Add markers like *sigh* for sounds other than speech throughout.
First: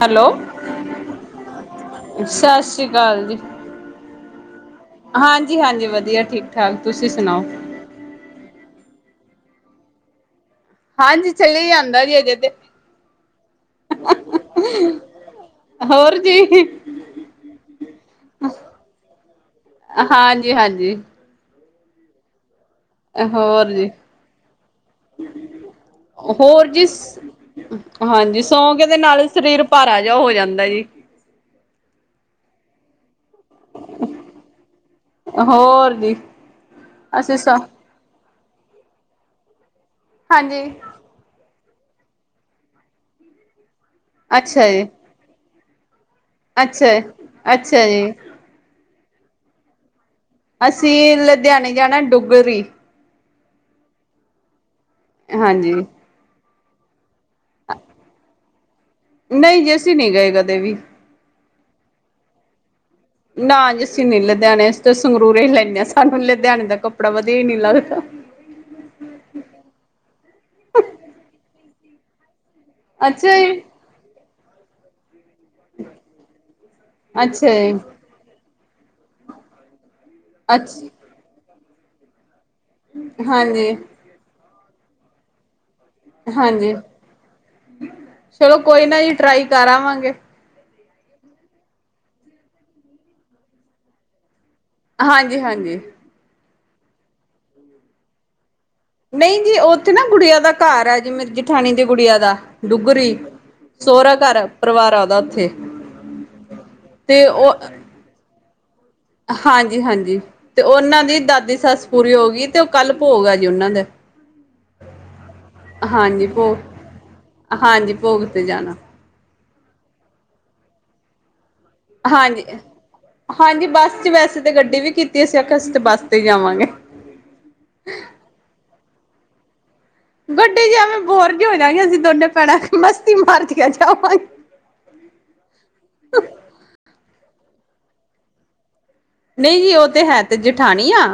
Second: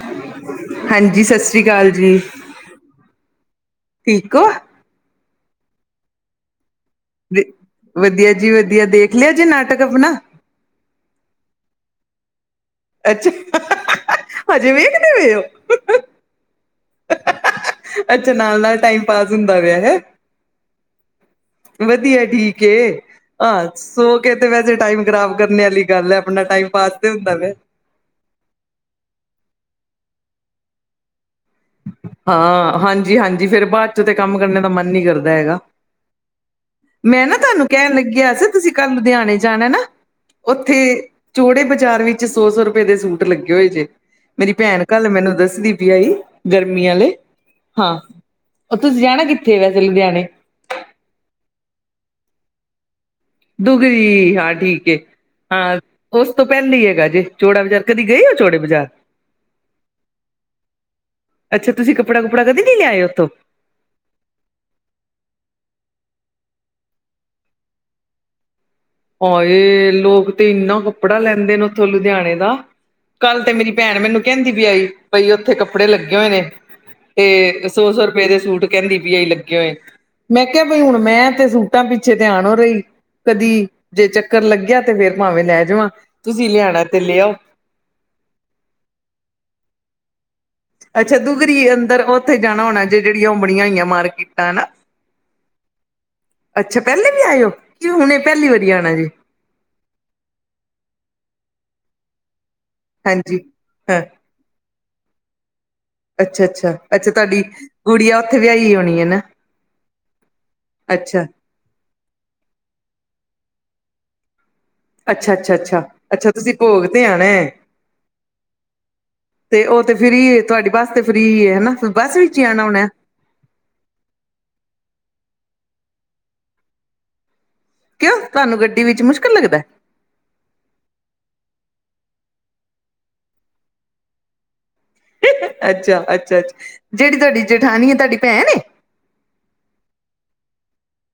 Hello ਹਾਂਜੀ, ਸਸਰੀ ਅਕਾਲ ਜੀ। ਸਸ ਸ਼੍ਰੀ ਅਕਾਲ ਜੀ। ਠੀਕ ਓ? ਹਾਂਜੀ-ਹਾਂਜੀ, ਵਧੀਆ ਠੀਕ-ਠਾਕ, ਤੁਸੀਂ ਸੁਣਾਓ? ਵਧੀਆ ਜੀ ਵਧੀਆ, ਦੇਖ ਲਿਆ ਜੇ ਨਾਟਕ ਅਪਣਾ? ਹਾਂਜੀ, ਚੱਲੀ ਜਾਂਦਾ ਜੀ ਅਜੇ ਤੇ। ਅੱਛਾ। ਹਜੇ ਵੇਖ ਦੇ ਪਏ ੳ। ਹੋਰ ਜੀ। ਅੱਛਾ, ਨਾਲ- ਨਾਲ ਟਾਈਮ ਪਾਸ ਹੁੰਦਾ ਵਆ ਹੈ। ਹਾਂਜੀ ਹਾਂਜੀ ਵਧੀਯੈ, ਠੀਕ ਏ। ਹਾਂ, ਹੋਰ ਜੀ ਸੋ ਕੇ ਤੇ ਵੈਸੇ ਟਾਈਮ ਖ਼ਰਾਬ ਕਰਨੇ ਆਲੀ ਗੱਲ ਏ, ਆਪਣਾ ਹੋਰ ਟਾਈਮ ਜੀ ਪਾਸ ਤੇ ਹੁੰਦਾ ਪਯੈ। ਹਾਂਜੀ, ਸੌਕੇਂ ਤੇ ਨਾਲੇ ਸ਼ਰੀਰ ਪਾਰਾ ਜੇਯਾ ਹੋ ਜਾਂਦਾ ਜੀ। ਹਾਂ, ਹਾਂਜੀ -ਹਾਂਜੀ। ਫੇਰ ਬਾਅਦ ਚ ਤੇ ਕੰਮ ਕਰਨ ਦਾ ਮਨ ਨੀ ਕਰਦਾ ਹੈਗਾ। ਹੋਰ ਜੀ ਮੈਂ ਨਾ ਅਸੀਂ ਸ ਤਵਾਨੂੰ ਕਹਣ ਲਗਆ ਸੀ, ਤੁਸੀ ਕਲ ਲੁਧਆਣੇ ਜਾਣੈ ਨਾ ਹਾਂਜੀ ਉਥੇ ਚੋੜੇ ਬਾਜ਼ਾਰ ਵਿੱਚ, ਸੌ- ਸੌ ਰੁਪਏ ਦੇ ਸੂਟ ਲੱਗੇ ਹੋਏ ਜੇ। ਮੇਰੀ ਅੱਛਾ ਪੈਣ ਜੀ ਕੱਲ ਮੈਨੂੰ ਦੱਸਦੀ ਪੀ ਆਈ। ਅੱਛਾ ਚੁੰਨੀਆਂ ਆਲੇ, ਅੱਛਾ ਹਾਂ ਜੀ ਉਹ ਤੁਸੀ ਜਾਣਾ ਕਿੱਥੇ ਵੈਸੇ ਲੁਧਆਣੇ? ਅਸੀ ਲੁਧਿਆਣੇ ਜਾਣਾ ਡੁੱਗਰੀ। ਡੁੱਗਰੀ ਹਾਂ ਠੀਕ ਏ ਹਾਂਜੀ ਹਾਂ, ਉਸ ਤੋਂ ਪਹਿਲੇ ਈ ਹੈਗਾ ਜੇ ਚੌੜਾ ਬਜ਼ਾਰ ਕਦੀ ਗਏ ੳ ਚੋੜੇ ਬਜਾਰ। ਨਹੀ ਜੀ, ਅਸੀ ਨੀ ਗਏ ਕਦੇ ਵੀ। ਅੱਛਾ। ਤੁਸੀ ਕੱਪੜਾ- ਕੁਪੜਾ ਕਦੀ ਨੀ ਲਯਾਏ ਉਥੋਂ? ਨਾ ਜੀ, ਅਸੀ ਨੀ ਲੁਧਿਆਣੇ ਅਸੀ ਤੇ ਸੰਗਰੂਰ ਹੀ ਲੈਣੇ ਆਂ, ਸਾਨੂੰ ਲੁਧਿਆਣੇ ਦਾ ਕੱਪੜਾ ਵਧੀਆ ਈ ਨੀ ਲੱਗਦਾ। ਹਾਏ, ਲੋਕ ਤੇ ਇੰਨਾ ਕੱਪੜਾ ਲੈਂਦੇ ਨੇ ਉਥੋਂ ਲੁਧਿਆਣੇ ਦਾ, ਅੱਛਾ ਕੱਲ ਜੀ ਵੀ ਪੈਣ ਮੈਨੂੰ ਕਹੰਦੀ ਪੀ ਆਈ ਪਈ, ਉੱਥੇ ਕੱਪੜੇ ਲੱਗੇ ਹੋਏ ਨੇ ਅੱਛਾ ਤੇ ਜੀ ਸੌ ਸੌ ਰੁਪਏ ਦੇ ਸੂਟ ਕਹੰਦੀ ਪੀ ਆਈ ਲੱਗੇ ਹੋਏ, ਮੈਂ ਕਹਾ ਬਈ ਅੱਛਾ ਹੁਣ ਮੈਂ ਤੇ ਸੂਟਾਂ ਪਿੱਛੇ ਤੇ ਆਣੌ ਰਈ- ਕਦੀ, ਹਾਂਜੀ ਜੇ ਚੱਕਰ ਲੱਗਆ ਤੇ ਫੇਰ ਪਾਂਵੇਂ ਲੈ ਜਾਵਾਂ। ਤੁਸੀਂ ਹਾਂਜੀ, ਲਿਆਣਾ ਤੇ ਲਿਆਓ ਚਲੋ ਕੋਈ ਨਾ ਜੀ ਟਰਾਈ ਕਰ ਆਵਾਂਗੇ। ਅੱਛਾ। ਦੁੱਗਰੀ ਅੰਦਰ ਉਥੇ ਜਾਣਾ ਹੋਣੈ ਜੇ ਜੇਹੜੀਆਂ ਉਹ ਬਣੀਆਂ ਹੋਈਐ ਮਾਰਕੀਟਾਂ ਹਨਾ। ਹਾਂਜੀ- ਹਾਂਜੀ। ਅੱਛਾ। ਪਹਲੇ ਵੀ ਆਏਓ ਕੇ ਹੁਣੇ ਪਹਲੀ ਵਾਰੀ ਆਉਣਾ ਜੇ। ਨਈ ਜੀ, ਔਥੇ ਨਾ ਗੁਡੀਆ ਦਾ ਕਰ ਐ ਜੀ, ਮੇਰੀ ਜਠਾਣੀ ਦੀ ਗੁਡੀਆ ਦਾ। ਡੁੱਗਰੀ, ਹਾਂਜੀ ਸੋਰਾ ਘਰ ਪਰਿਵਾਰ ਐ ਓਦਾ ਉੱਥੇ। ਅੱਛਾ- ਅੱਛਾ- ਅੱਛਾ ਤੇ ਤਵਾਡੀ ਉਹ ਗੁਡੀਆ ਉਥੇ ਵਯਾਈ ਹੋਣੀ ਏਨਾ। ਹਾਂਜੀ- ਹਾਂਜੀ। ਤੇ ਔਨਾਂ ਦੀ ਦਾਦੀ ਸੱਸ ਪੂਰੀ ਹੋ ਗੀ ਤੇ ਉਹ ਕੱਲ ਭੋਗ ਐ ਜੀ ਉਨਾਂ ਦੇ। ਅੱਛਾ- ਅੱਛਾ- ਅੱਛਾ -ਅੱਛਾ। ਤੁਸੀ ਭੋਗ ਤੇ ਆਣੈ। ਹਾਂਜੀ ਭੋਗ ਤੇ ਜਾਣਾ ਤੇ ਉਹ ਤੇ ਫ੍ਰੀ ਏ, ਤੁਹਾਡੀ ਬਸ ਤੇ ਫ੍ਰੀ ਏ ਨਾ। ਹਾਂਜੀ। ਹਾਂਜੀ। ਬੱਸ ਚ ਵੈਸੇ ਤੇ ਗੱਡੀ ਵੀ ਕੀਤੀ। ਅਸੀ ਆਖਆ ਅਸੀ ਤੇ ਬਸ ਤੇ ਜਾਵਾਂਗੇ। ਕਿਉਂ ਤਵਾਨੂੰ ਗੱਡੀ ਵਿੱਚ ਮੁਸ਼ਕਲ ਲੱਗਦੈ? ਗੱਡੀ ਚ ਐਵੇਂ ਬੋਰ ਜੇ ਹੋ ਜਾ ਗੇ ਅਸੀ ਦੋਨੇ ਭੈਣਾਂ ਮਸਤੀ ਮਾਰਦੀਆਂ ਜਾਵਾਂਗੇ। ਅੱਛਾ- ਅੱਛਾ- ਅੱਛਾ -ਅਛ। ਜੇੜੀ ਤੁਵਾਡੀ ਜੇਠਾਨੀ ਏ ਤੁਵਾਡੀ ਭੈਣ ਏ? ਨਈ ਜੀ ਉਹ ਤੇ ਹੈ ਤੇ ਜਠਾਣੀ ਆ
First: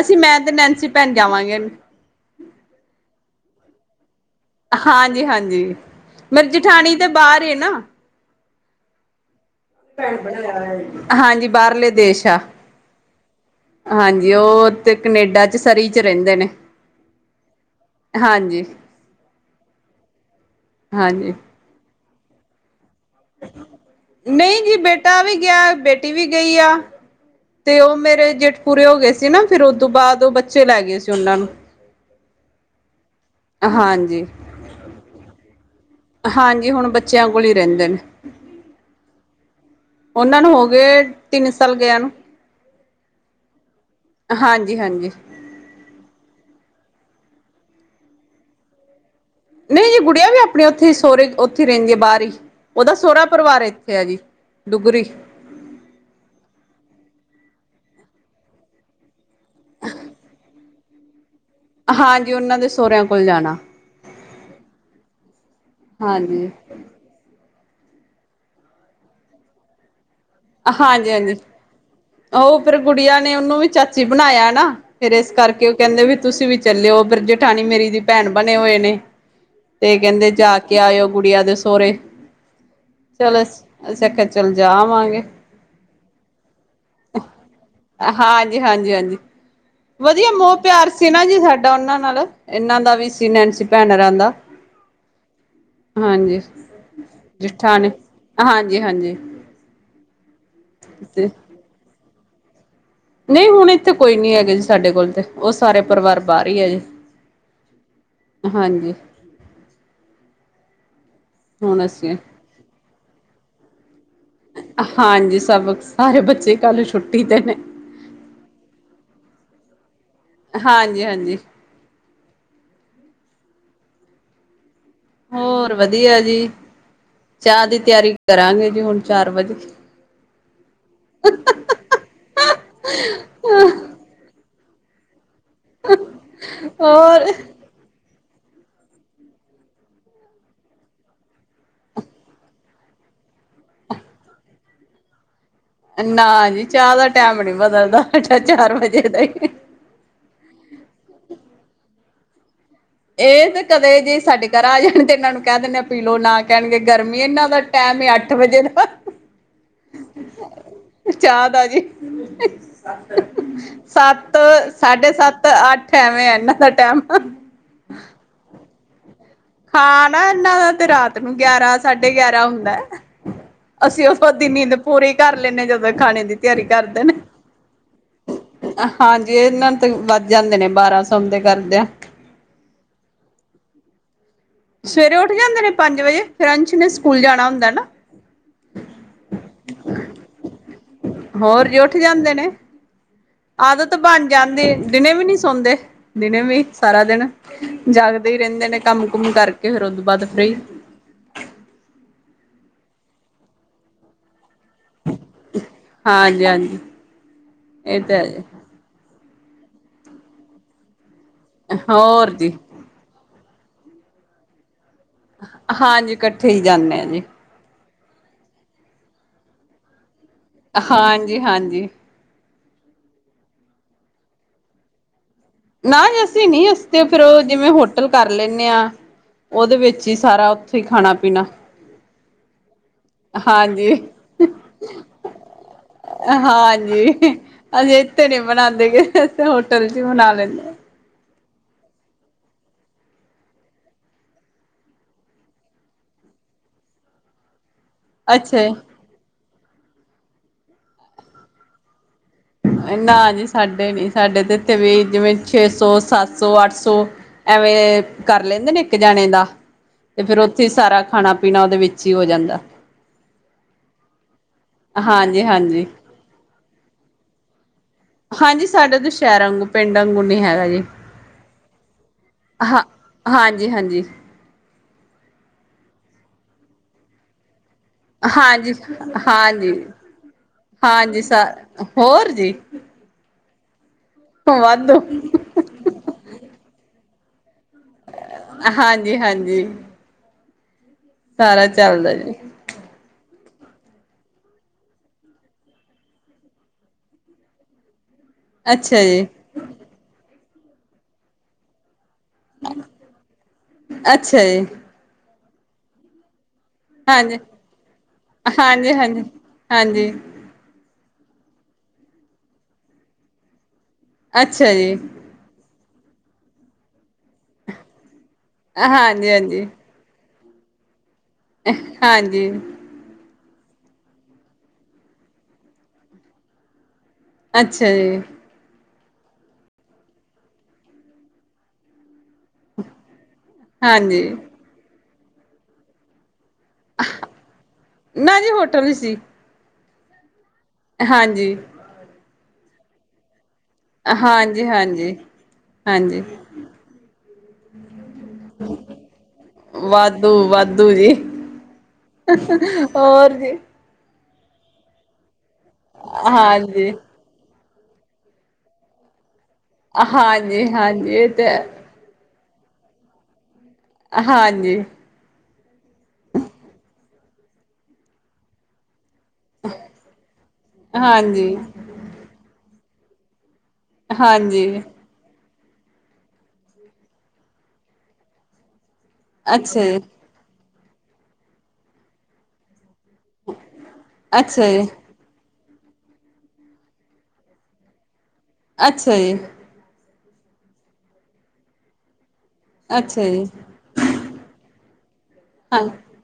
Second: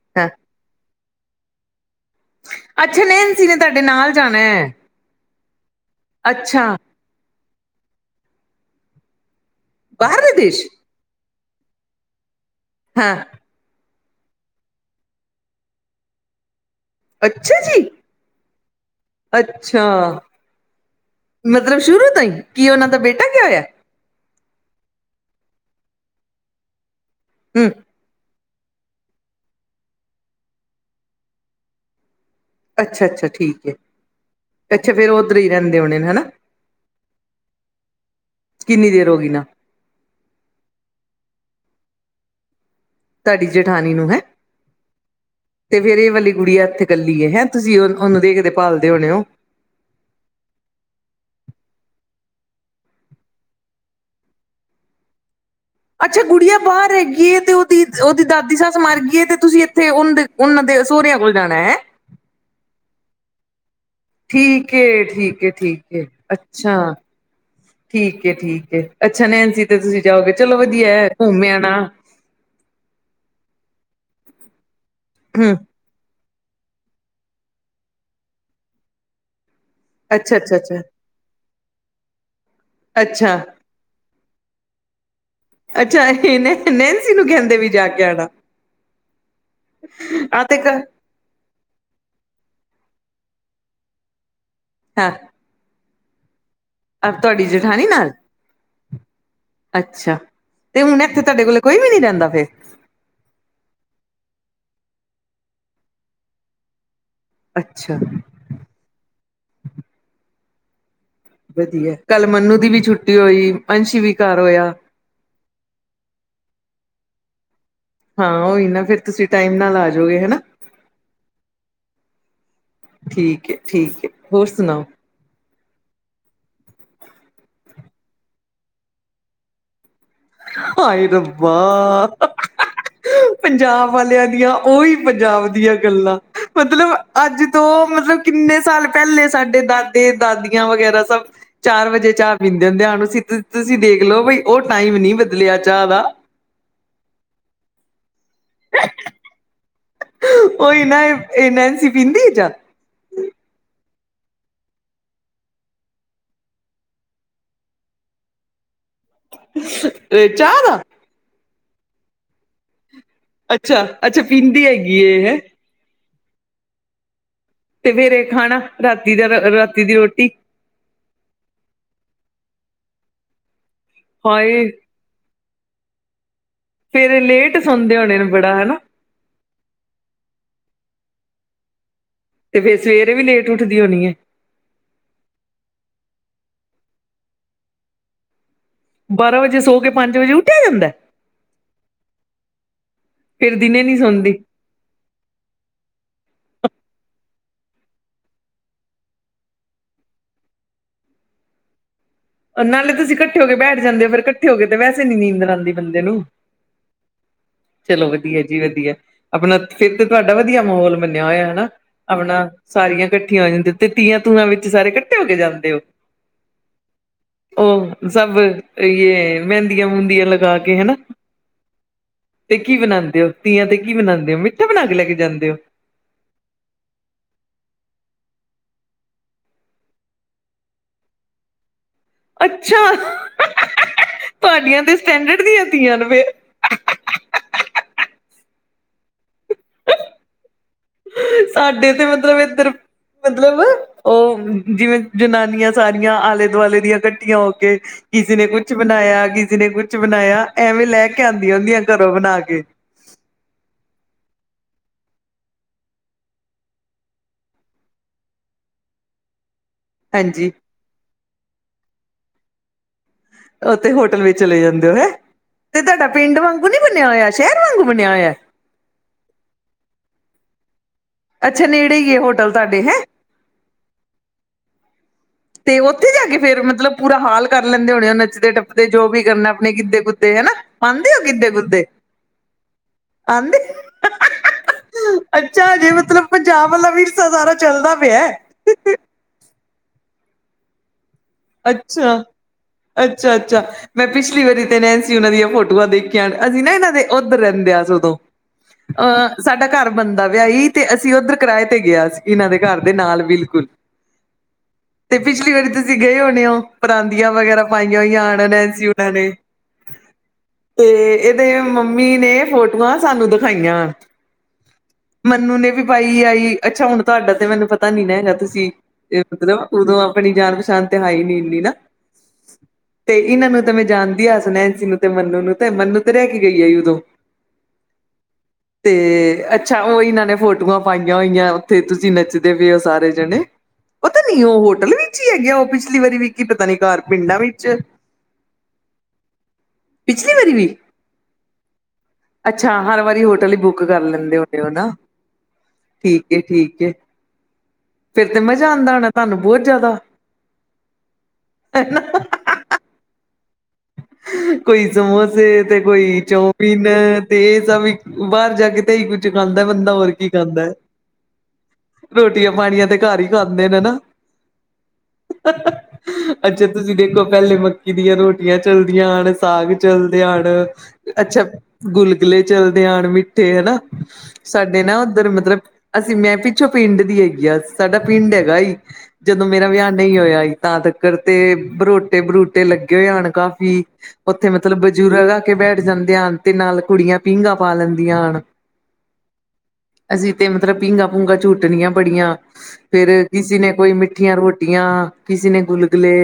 ਅਸੀ ਹਾਂ ਮੈਂ ਤੇ ਨੈਨਸੀ ਭੈਣ ਜਾਵਾਂਗੇ। ਅੱਛਾ। ਨੈਣਸੀ ਨੇ ਤਾਡੇ ਨਾਲ। ਜਾਣੈ। ਹਾਂਜੀ- ਹਾਂਜੀ। ਮੇਰੀ ਜਠਾਣੀ ਤੇ ਬਾਰ ਏ ਨਾ। ਬਾਹਰਲੇ ਦੇਸ਼ ਹਾਂਜੀ। ਬਾਰਲੇ ਦੇਸ਼ ਆ। ਹਾਂ। ਹਾਂਜੀ। ਉਹ ਤੇ ਕਨੇਡਾ ਚ ਸਰੀ ਚ ਰੈਂਦੇ ਨੇ। ਅੱਛਾ ਜੀ! ਹਾਂਜੀ-ਹਾਂਜੀ। ਅੱਛਾ। ਮਤਲ ਲਬ ਸ਼ੁਰੂ ਤੋਂ ਈ ਕੀ ਉਨਾਂ ਦਾ ਬੇਟਾ ਗਆ ਹੋਇਐ? ਨਹੀਂ ਜੀ ਬੇਟਾ ਵੀ ਗਿਆ, ਬੇਟੀ ਵੀ ਗਈ ਆ ਹੂੰ ਤੇ ਉਹ ਮੇਰੇ ਜੇਠ ਪੂਰੇ ਹੋ ਗਏ ਸੀ ਨਾ ਫਿਰ ਉਹਤੋਂ ਬਾਅਦ ਉਹ ਬੱਚੇ ਲੈ ਗਏ ਸੀ ਉਹਨਾਂ ਨੂੰ। ਅੱਛਾ ਅੱਛਾ ਠੀ ਠੀਕ ਏ, ਹਾਂਜੀ ਅੱਛਾ ਫਿਰ ਉਹਦਰੇ ਰਹਿੰਦੇ ਹੋਣੇ ਨੇ ਹਨਾ। ਹਾਂਜੀ ਹੁਣ ਬੱਚਿਆਂ ਕੋਲ ਹੀ ਰਹਿੰਦੇ ਨੇ ਕਿੰਨੀ ਦੇਰ ਹੋ ਗਈ ਉਹਨਾ ਨੂੰ? ਉਹਨਾਂ ਨੂੰ ਹੋ ਗਏ ਤਿੰਨ ਸਾਲ ਗਿਆ ਨੂੰ। ਤੁਹਾਡੀ ਜੇਠਾਣੀ ਨੂੰ ਹੈ? ਹਾਂਜੀ ਹਾਂਜੀ। ਤੇ ਫਿਰ ਇਹ ਵਾਲੀ ਗੁੜੀਆ ਇੱਥੇ ਇਕੱਲੀ ਏ ਹੈਂ ਤੁਸੀਂ ਓਨੂੰ ਦੇਖਦੇ ਪਾਲਦੇ ਹੋਣੇ ਓ। ਨਹੀ ਜੀ ਗੁਡੀਆ ਵੀ ਆਪਣੇ ਉੱਥੇ ਸੋਹਰੇ ਉੱਥੇ ਰਹਿੰਦੀ ਏ ਬਾਹਰ ਹੀ, ਉਹਦਾ ਸੋਹਰਾ ਪਰਿਵਾਰ ਇੱਥੇ ਆ ਜੀ। ਡੂਗਰੀ। ਅੱਛਾ ਗੁਡੀਆ ਬਾਹਰ ਹੈਗੀ ਏ ਤੇ ਉਹਦੀ ਉਹਦੀ ਦਾਦੀ ਸੱਸ ਮਰ ਗਈਏ ਤੇ ਤੁਸੀਂ ਇੱਥੇ ਉਹ ਉਹਨਾਂ ਦੇ ਸਹੁਰਿਆਂ ਕੋਲ ਜਾਣਾ ਹੈ। ਹਾਂਜੀ ਉਹਨਾਂ ਦੇ ਸਹੁਰਿਆਂ ਕੋਲ ਜਾਣਾ। ਠੀਕ ਏ ਠੀਕ ਏ ਠੀਕ ਏ ਹਾਂਜੀ ਅੱਛਾ। ਠੀਕ ਏ ਠੀਕ ਏ ਅੱਛਾ ਨੈਨਸੀ ਤੇ ਤੁਸੀਂ ਜਾਓਗੇ ਚਲੋ ਵਧੀਆ ਐ ਹਾਂਜੀ ਹਾਂਜੀ ਘੁੰਮ ਆਣਾ। ਉਹ ਫਿਰ ਗੁਡੀਆ ਨੇ ਉਹਨੂੰ ਵੀ ਚਾਚੀ ਬਣਾਇਆ ਨਾ ਫਿਰ ਇਸ ਹੂੰ ਕਰਕੇ। ਕਹਿੰਦੇ ਵੀ ਤੁਸੀਂ ਵੀ ਚੱਲਿਓ ਫਿਰ ਜੇਠਾਣੀ ਮੇਰੀ ਦੀ ਭੈਣ ਬਣੇ ਹੋਏ ਨੇ। ਤੇ ਕਹਿੰਦੇ ਅੱਛਾ ਅੱਛਾ ਜਾ ਕੇ ਅੱਛਾ ਆਇਓ ਗੁਡੀਆ ਦੇ ਸੋਹਰੇ। ਅੱਛਾ ਚਲੋ ਅਸੀਂ ਅਸੀਂ ਆਖਿਆ ਚਲ ਜਾ ਆਵਾਂਗੇ। ਅੱਛਾ ਇਹ ਨੇ ਨੈਨਸੀ ਨੂੰ ਕਹਿੰਦੇ ਵੀ ਜਾ ਕੇ ਆਣਾ, ਹਾਂਜੀ ਹਾਂਜੀ ਹਾਂਜੀ ਵਧੀਆ ਆਹ ਤੇ ਮੋਹ ਪਿਆਰ ਸੀ ਨਾ ਜੀ ਸਾਡਾ ਉਹਨਾਂ ਨਾਲ, ਇਹਨਾਂ ਦਾ ਵੀ ਸੀ ਨੈਨਸੀ ਭੈਣ ਹੁਰਾ ਦਾ। ਹਾਂ। ਹਾਂਜੀ, ਤੁਹਾਡੀ ਜੇਠਾਣੀ ਜਠਾਣੀ, ਨਾਲ ਹਾਂਜੀ ਹਾਂਜੀ। ਅੱਛਾ ਤੇ ਹੁਣ ਇੱਥੇ ਤੁਹਾਡੇ ਕੋਲ ਕੋਈ ਵੀ ਨੀ ਰਹਿੰਦਾ ਫਿਰ। ਨਹੀ ਹੁਣ ਇੱਥੇ ਕੋਈ ਨੀ ਹੈਗੇ ਜੀ ਸਾਡੇ ਕੋਲ ਤੇ ਉਹ ਸਾਰੇ ਪਰਿਵਾਰ ਬਾਹਰ ਹੀ ਆ ਜੀ। ਅੱਛਾ। ਹਾਂਜੀ। ਹੁਣ ਵਧੀਆ, ਅਸੀਂ ਕੱਲ ਮੰਨੂੰ ਦੀ ਵੀ ਛੁੱਟੀ ਹੋਈ, ਅੰਸ਼ ਵੀ ਘਰ ਹੋਇਆ। ਹਾਂਜੀ ਸਭ ਸਾਰੇ ਬੱਚੇ ਕੱਲ ਛੁੱਟੀ ਤੇ ਨੇ। ਹਾਂ ਉਹੀ ਨਾ ਫਿਰ ਤੁਸੀ ਟਾਈਮ ਨਾਲ ਆ ਜਾਓਗੇ ਹਨਾ। ਹਾਂਜੀ ਹਾਂਜੀ ਠੀਕ ਏ ਠੀਕ ਏ ਹੋਰ ਸੁਣਾਓ? ਹੋਰ ਵਧੀਆ ਜੀ। ਚਾਹ ਦੀ ਤਿਆਰੀ ਕਰਾਂਗੇ ਜੀ ਹੁਣ ਚਾਰ ਵਜੇ। ਹਾਏ ਰੱਬਾ। ਹਮ ਪੰਜਾਬ ਵਾਲਿਆਂ ਦੀਆਂ ਉਹੀ ਪੰਜਾਬ ਦੀਆ ਗੱਲਾ ਮਤਲਬ ਹੋਰ ਅੱਜ ਤੋਂ ਮਤਲਬ ਕਿੰਨੇ ਸਾਲ ਪਹਿਲੇ ਸਾਡੇ ਦਾਦੇ ਦਾਦੀਆਂ ਵਗੈਰਾ ਸਭ ਚਾਰ ਵਜੇ ਚਾਹ ਪੀਂਦੇ ਹੁੰਦੇ ਹੁਣ ਤੁਸੀਂ ਦੇਖ ਲਓ ਬਈ ਉਹ ਟਾਈਮ ਨੀ ਬਦ ਲਿਆ ਚਾਹ ਦਾ ਨਾ ਜੀ ਚਾਹ ਦਾ ਟੈਮ ਨੀ ਬਦਲਦਾ ਹੈਗਾ ਚਾਰ ਵਜੇ ਦਾ ਈ। ਓਹੀ ਨਾ ਇਹ ਨੈਨਸੀ ਪੀਂਦੀ ਏ ਚਾਹ? ਇਹ ਤੇ ਕਦੇ ਜੇ ਸਾਡੇ ਘਰ ਆ ਜਾਣ ਤੇ ਇਹਨਾਂ ਨੂੰ ਕਹਿ ਦਿੰਨੇ ਆ ਪੀਲੋ ਨਾ ਕਹਿਣਗੇ ਗਰਮੀ ਇਹਨਾਂ ਦਾ ਟੈਮ ਐ ਅੱਠ ਵਜੇ ਦਾ। ਏ ਚਾਹ ਦਾ ਚਾਹ ਦਾ ਆ ਜੀ ਅੱਛਾ ਅੱਛਾ ਸੱਤ, ਪੀਂਦੀ ਹੈਗੀ ਸਾਢੇ ਇਹ ਹੈ ਸੱਤ, ਅੱ ਠ ਐਵੇਂ ਆ ਐਨਾ ਦਾ ਟੈਮ। ਤੇ ਫੇਰ ਏ ਖਾਣਾ ਰਾਤੀ ਦਾ ਰਾਤੀ ਦੀ ਖਾਣਾ ਰੋਟੀ ਏਨਾ ਦਾ ਤੇ ਰਾਤ ਨੂੰ ਗਿਆਰਾ, ਸਾਢੇ ਗਿਆਰਾ ਹੁੰਦੈ। ਅਸੀ ਓਦੋਂ ਤੋ ਅੱਧੀ ਹਾਏ ਨੀਦ ਪੂਰੀ ਕਰ ਲੈਨੇ ਆ ਜਦੋ ਏ ਖਾਣੇ ਦੀ ਤਿਆਰੀ ਕਰਦੇ ਫੇਰ ਏ ਲੇਟ ਸੌਦੇਂ ਹੋਣੇ ਨੇ ਬੜਾ ਹਨਾ। ਹਾਜੀ ਏਨਾ ਨੂੰ ਤੇ ਵੱਜ ਜਾਦੇ ਨੇ ਬਾਰਾਂ ਸੋਂਦੇ ਕਰਦਿਆ। ਤੇ ਫਿਰ ਸਵੇਰੇ ਵੀ ਲੇਟ ਉੱਠਦੀ ਹੋਣੀ ਏ। ਸਵੇਰੇ ਉੱਠ ਜਾਂਦੇ ਨੇ ਪੰਜ ਵਜੇ ਫੇਰ ਅੰਸ਼ ਨੇ ਸਕੂਲ ਜਾਣਾ ਹੁੰਦਾ ਨਾ। ਬਾਰਾਂ ਵਜੇ ਸੌ ਕੇ ਪੰਜ ਵਜੇ ਉੱਠਿਆ ਜਾਂਦੈ? ਹੋਰ ਜੇ ਉੱਠ ਜਾਂਦੇ ਨੇ ਫੇਰ ਦਿਨੇ ਆਦਤ ਨੀ ਬਣ ਸੌਂਦੀ ਜਾਂਦੀ ਦਿਨੇ ਵੀ ਨੀ ਸੋਂਦੇ। ਦਿਨੇ ਵੀ ਸਾਰਾ ਦਿਨ ਜਾਗਦੇ ਈ ਰੈਂਦੇ ਨੇ ਕੰਮ-ਕੁੰਮ ਕਰਕੇ ਫਿਰ ਉਦੋ ਬਾਦ ਫਰੀ। ਨਾਲੇ ਤੁਸੀ ਇਕੱਠੇ ਹੋ ਕੇ ਬੈਠ ਜਾਦੇ ਓ ਫਿਰ ਕ ਠੇ ਹੋ ਕੇ ਤੇ ਵੈਸੇ ਨੀ ਨੀਂਦਰ ਆਦੀ ਬੰਦੇ ਨੂੰ ਹਾਂਜੀ ਹਾਂਜੀ ਇਹ ਚਲੋ ਤਾਂ ਵਧੀਆ ਜੀ ਹੈ ਵਧੀਆ। ਆਪਣਾ ਫਿਰ ਤਾਂ ਤੁਹਾਡਾ ਮਹੌਲ ਮੰਨਿਆ ਹੋਇਆ ਹਨਾ ਹੋਰ ਆਪਣਾ ਜੀ ਸਾਰੀਆ ਇਕੱਠੀਆ ਹੋ ਜਾਣ ਤੇ ਤੀਆਂ-ਤੂੰਆਂ ਵਿੱਚ ਸਾਰੇ ਕੱ ਹਾਜੀ ਕੱਠੇ ਈ ਜਾਨੇ ਆ ਜੀ। ਓ ਸਭ ਏ ਯੇ ਮੈਂਦੀਆਂ-ਮੂੰਦੀਆਂ ਲਗਾ ਕੇ ਹਨਾ। ਹਾਂਜੀ ਹਾਂਜੀ ਤੇ ਕੀ ਬਣਾਂਦੇ ਓ ਤੀਆਂ ਤੇ ਕੀ ਬਣਾਦੇ ਓ ਮਿੱਠਾ ਬਣਾ ਕੇ ਲੈ ਕੇ ਜਾਦੇ ਓ? ਨਾ ਜੀ ਅਸੀ ਨੀ ਅਸੀ ਤੇ ਫਿਰ ਓ ਜਿਵੇਂ ਹੋਟਲ ਕਰ ਲੈਨੇ ਆ ਓਦੇ ਵਿੱਚ ਈ ਸਾਰਾ ਉੱਥੇ ਈ ਖਾਣਾ-ਪੀਣਾ ਅੱਛਾ ਹਾਂਜੀ ਤੁਹਾਡੀਆ ਤੇ ਸਟੈਡਰਡ ਦੀਆ ਤੀਆਂ ਨੇ ਫੇਰ। ਹਾਂਜੀ। ਅਸੀ ਇੱਥੇ ਨੀ ਮਨਾਂਦੇ ਗੇ ਅ ਹੋਟਲ ਚ ਈ ਮਨਾ ਲੈਨੇ ਸਾਡੇ ਤੇ ਮਤਲਬ ਏਧਰ ਮਤਲਬ ਓ ਜਿਵੇਂ ਜਨਾਨੀਆ ਸਾਰੀਆ ਆਲੇ-ਦੁਆਲੇ ਦੀਆ ਕੱਠੀਆ ਹੋ ਕੇ ਕਿਸੇ ਨੇ ਅੱਛਾ ਕੁਛ ਜੀ। ਬਣਾਇਆ ਕਿਸੇ ਨੇ ਕੁਛ ਬਣਾਇਆ ਐਵੇ ਲੈ ਕੇ ਆਂਦੀਆਂ ਹੁੰਦੀਆ ਘਰੋ ਬਣਾ ਕੇ। ਅ ਨਾ ਜੀ ਸਾਡੇ ਨੀ ਸਾਡੇ ਤੇ ਏਥੇ ਵੀ ਜਿਵੇਂ ਛੇ ਸੋ, ਸੱਤ ਸੋ, ਅੱਠ ਸੋ ਐਵੇਂ, ਕਰ ਲੈਂਦੇ ਨੇ ਇੱਕ ਜਾਣੇ ਦਾ। ਤੇ ਫਿਰ ਹਾਂਜੀ ਓਥੀ ਸਾਰਾ ਖਾਣਾ-ਪੀਣਾ ਓਦੇ ਵਿੱਚ ਈ ਹੋ ਜਾਂਦਾ। ਓਤੇ ਹੋਟਲ ਵਿੱਚ ਚਲੇ ਜਾਂਦੇ ਨੇ ਹਾਂਜੀ ਤੇ ਹਾਂਜੀ ਧਾਡਾ ਪਿੰਡ ਵਾਂਗੂ ਨੀ ਬਣਿਆ ਹੋਇਆ ਸ਼ੈਰ ਵਾਂਗੂ ਬਣਿਆ ਹੋਇਐ? ਹਾਂਜੀ ਸਾਡੇ ਧ ਸ਼ੈਰ ਗੁੰ ਪਿੰਡ ਆਂਗੂੰ ਨੀ ਹੈਗਾ ਜੀ। ਅੱਛਾ ਨੇੜੇ ਈ ਏ ਹੋਟਲ ਤਾਡੇ ਹੈਂ? ਹਾਂਜੀ-ਹਾਂਜੀ। ਤੇ ਓਥੇ ਜਾ ਕੇ ਫੇਰ ਮਤਲਬ ਪੂਰਾ ਹਾਲ ਕਰ ਲੈਂਦੇ ਹੋਣੇ ਓ ਹਾਂਜੀ ਨੱਚਦੇ-ਟੱਪਦੇ ਜੋ ਵੀ ਕਰਨੈ ਅਪਣੇ ਹਾਂਜੀ ਗਿੱਧੇ ਗੁੱਦੇ ਹਨਾ, ਹਾਂਜੀ ਪਾਂਦੇਓ ਸ ਗਿੱਧੇ-ਗੁੱਦੇ? ਹੋਰ ਜੀ। ਆਂਦੇ। ਵਾਧੂ। ਅੱਛਾ, ਅਜੇ ਮਤਲਬ ਪੰਜਾਬ ਆਲਾ ਵੀਰਸਾ ਸਾਰਾ ਚੱਲਦਾ ਪਿਐ। ਹਾਂਜੀ-ਹਾਂਜੀ। ਜੀ ਅੱਛਾ-ਅੱਛਾ-ਅੱਛਾ। ਮੈਂ ਪਿਛਲੀ ਵਾਰੀ ਤੇ ਨੈਨਸੀ ਓਨਾਂ ਦੀਆਂ ਫੋਟੋਆਂ ਦੇਖੀਆਂ ਅਸੀਂ ਨਾ ਇਨਾਂ ਦੇ ਓਧਰ ਰੈਂਦੇ ਆ ਸ ਓਦੋਂ। ਅੱਛਾ ਜੀ ਅ ਸਾਡਾ ਘਰ ਬਣਦਾ ਪਿਆ ਈ ਤੇ ਅਸੀਂ ਉੱਧਰ ਕਰਾਏ ਤੇ ਗਿਆ ਸੀ। ਇਨਾਂ ਦੇ ਘਰ ਦੇ ਨਾਲ ਬਿਲਕੁਲ, ਅੱਛਾ ਜੀ ਤੇ ਪਿਛਲੀ ਵਾਰੀ ਤੁਸੀਂ ਗਏ ਹੋਣੇ ਓ? ਪਰਾਂਦੀਆਂ ਹਾਂਜੀ ਵਗੈਰਾ ਪਾਈਆਂ ਓਈਆਂ ਆਣੇ ਨ ਸੀ ਹਾਂਜੀ ਊਣਾਂ ਹਾਂਜੀ ਨੇ। ਹਾਂਜੀ ਤੇਅ ਇਹਦੇ ਅ ਮੰਮੀ ਨੇ ਫੋਟੋਆਂ ਸਾਨੂੰ ਦਖਾਈਆਂ। ਅੱਛਾ ਜੀ। ਮੰਨੂੰ ਨੇ ਵੀ ਪਾਈ ਆਈ ਅੱਛਾ ਹੁਣ ਤੁਹਾਡਾ ਤੇ ਮੈਨੂੰ ਪਤਾ ਨੀ ਨਾ ਹੈਗਾ ਅ ਤੁਸੀਂ ਏ ਹਾਂਜੀ ਹਾਂਜੀ, ਮਤਲਬ ਉਦੋਂ ਅਪਣੀ ਜਾਨ ਪਛਾਣ ਤੇ ਹੈ ਈ ਨੀ ਏ ਅ-ਹਾਂਜੀ। ਤੇ ਇੰਨਾਂ ਨੂੰ ਤੇ ਮੈਂ ਜਾਣਦੀ ਆ ਸੁਨੈਂਸੀ ਨੂੰ ਤੇ ਮੰਨੂੰ ਨੂੰ ਤੇ ਮੰਨੂੰ ਤੇ ਰੈਅ ਕੇ ਗਈ ਐ ਉਦੋਂ। ਅੱਛਿਆ ਜੀ। ਤੇ ਅੱਛਾ ਓ ਇੰਨਾਂ ਨੇ ਫੋਟੋਆਂ ਪਾਈਆਂ ਓਈਆਂ ਉੱਥੇ ਤੁਸੀਂ ਨੱਚ ਦੇ ਵੇ ਓ ਸਾਰੇ ਜਣੇ, ਪਤਾ ਹਾਂਜੀ, ਨੀ ਓ ਹੋਟਲ ਵਿੱਚ ਈ ਐਗੇ ਓ ਪਿਛਲੀ ਵਾਰੀ ਵੀ ਕੀ ਪਤਾ ਨੀ ਘਰ ਪਿੰਡਾਂ ਵਿੱਚ, ਨਾ ਜੀ ਹੋਟਲ ਹੀ ਸੀ। ਪਿਛਲੀ ਵਾਰੀ ਵੀ। ਹਾਂਜੀ। ਅੱਛਾ ਹਰ ਵਾਰੀ ਹੋਟਲ ਈ ਬੁੱ ਕਰ ਲੈਂਦੇ ਹੋਣੇ ਹਾਂਜੀ ਓ ਨਾ, ਹਾਂਜੀ, ਹਾਂਜੀ। ਠੀਕ ਐ ਠੀਕ ਐ ਫਿਰ ਤੇ ਮਜ਼ਾ ਆਂਦਾ ਹੋਣਾ ਤਾਨੂੰ ਬੋਤ ਜ਼ਾਦਾ? ਹੂੰ ਵਾਧੂ ਜੀ। *inaudible* ਹੋਰ ਜੀ। ਕੋਈ ਸਮੋਸੇ ਤੇ ਕੋਈ ਚੋਮੀਨ। ਹਾਂਜੀ। ਤੇ ਏ ਸਵੀ ਬਾਰ ਜਾ ਕੇ ਤੇ ਐਈ ਕੁਛ ਖਾਂਦਾ ਬੰਦਾ ਓਰ ਕੀ ਹਾਂਜੀ ਖਾਂਦਾ। ਹਾਂਜੀ, ਇਹ ਤੇ ਰੋਟੀਆਂ, ਪਾਣੀਆਂ ਤੇ ਘਰ ਈ ਖਾਂਦੇ ਨੇ ਨਾ। ਹਾਂਜੀ। ਅੱਛਾ ਤੁਸੀਂ ਦੇਖੋ ਪੈਲੇ ਮੱਕੀ ਦੀਆਂ ਰੋਟੀਆਂ ਚਲਦੀਆਂ ਆਣ ਸ ਸਾਗ ਚਲਦੇ ਆਣ ਅ ਅੱਛਾ, ਹਾਂਜੀ। ਗੁਲਗੁਲੇ ਚਲਦੇ ਆਣ ਮਿੱਠੇ ਹਨਾ। ਹਾਂਜੀ, ਸਾਡੇ ਨਾ ਉੱਧਰ ਮਤਲਬ ਅਸੀਂ ਮੈਂ ਪਿੱਛੋਂ ਪਿੰਡ ਦੀ ਐਗੀ ਆ, ਸਾਡਾ ਪਿੰਡ ਐਗਾ ਈ ਜਦੋਂ ਮੇਰਾ ਅੱਛਾ ਵਿਆਹ ਜੀ, ਨਹੀਂ ਹੋਈਆ ਐ। ਤਾਂ ਤੱਕਰ ਤੇ ਬਰੋਟੇ ਬਰੂਟੇ ਲੱਗੇ ਹੋਏ ਹਾਣ ਕਾਫ਼ੀ ਉੱਥੇ ਅੱਛਾ ਮਤਲਬ ਜੀ, ਬਜ਼ੁਰਗਾ ਕੇ ਬੈਠ ਜਾਂਦੇ ਹਾਣ ਤੇ ਨਾਲ ਕੁੜੀਆਂ ਪੀਂਘਾਂ ਪਾ ਲੈਂਦੀਆਂ ਹਾਣ। ਅੱਛਾ ਜੀ। ਅਸੀਂ ਤੇ ਮਤਲਬ ਪੀਘਾਂ ਭੂੰਗਾਂ ਝੂਟਣੀਆਂ ਬੜੀਆਂ, ਫੇਰ ਅੱਛਾ ਜੀ, ਕਿਸੀ ਨੇ ਕੋਈ ਮਿੱਠੀਆਂ ਰੋਟੀਆਂ, ਕਿਸੇ ਨੇ ਹਾਂ, ਗੁਲਗੁਲੇ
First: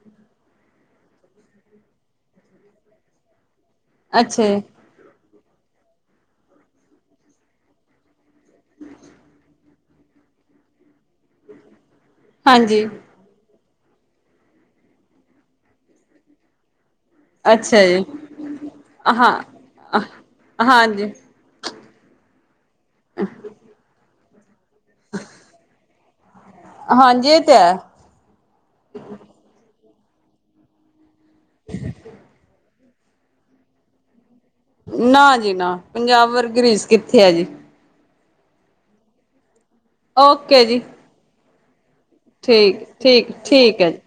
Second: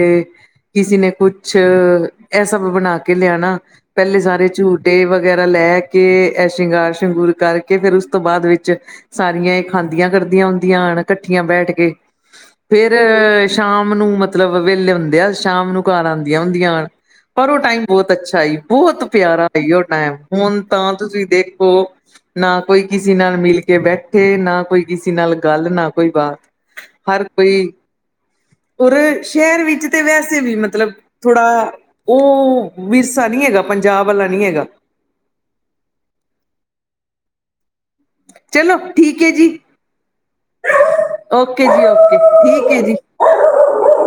ਕਿਸੇ ਨੇ ਕੁਛ ਇਹ ਸਭ ਬਣਾ ਕੇ ਲਿਆਣਾ, ਪਹਿਲੇ ਅੱਛਾ ਸਾਰੇ ਜੀ, ਝੂਟ ਝੂਟੇ ਵਗੈਰਾ ਲੈ ਕੇ ਐ ਸ਼ਿੰਗਾਰ ਸ਼ਿੰਗੂਰ ਕਰਕੇ ਫਿਰ ਉਸ ਤੋਂ ਬਾਦ ਵਿੱਚ ਸਾਰੀਆਂ ਇਹ ਖਾਂਦੀਆਂ ਕਰਦੀਆਂ ਹੁੰਦੀਆਂ ਹਨ ਇਕੱਠੀਆਂ ਬੈਠ ਕੇ। ਹਾਂਜੀ, ਫੇਰ ਸ਼ਾਮ ਨੂੰ ਮਤਲਬ ਵਿਹਲੇ ਹੁੰਦੇ ਆ ਸ਼ਾਮ ਨੂੰ ਘਰ ਆਦੀਆਂ ਹੁੰਦੀਆਂ ਹਨ। ਪਰ ਉਹ ਟਾਈਮ ਅੱਛਾ ਜੀ, ਬਹੁਤ ਅੱਛਾ ਈ ਬਹੁਤ ਹਾਂ। ਪਿਆਰਾ ਈ ਉਹ ਟਾਈਮ ਹੁਣ ਤਾਂ ਹਾਂਜੀ। ਤੁਸੀਂ ਦੇਖੋ ਨਾ ਕੋਈ ਕਿਸੇ ਨਾਲ ਮਿਲ ਕੇ ਬੈਠੇ ਨਾ ਕੋਈ ਕਿਸੇ ਨਾਲ ਗੱਲ ਨਾ ਕੋਈ ਬਾਤ ਹਰ ਹਾਂਜੀ ਇਹ ਤੇ ਕੋਈ ਹੈ ਔਰ ਸ਼ਹਿਰ ਵਿੱਚ ਤੇ ਵੈਸੇ ਵੀ ਮਤਲਬ ਥੋੜਾ ਉਹ ਵਿਰਸਾ ਨੀ ਹੈਗਾ ਪੰਜਾਬ ਵਾਲਾ ਨੀ ਹੈਗਾ। ਨਾ ਜੀ ਨਾ ਪੰਜਾਬ ਵਰਗੀ ਰੀਸ ਕਿੱਥੇ ਆ ਜੀ। ਚਲੋ ਠੀਕ ਐ ਜੀ। ਓਕੇ ਜੀ। ਓਕੇ ਜੀ ਓ ਠੀਕ-ਠੀਕ-ਠੀਕ ਹੈ ਜੀ।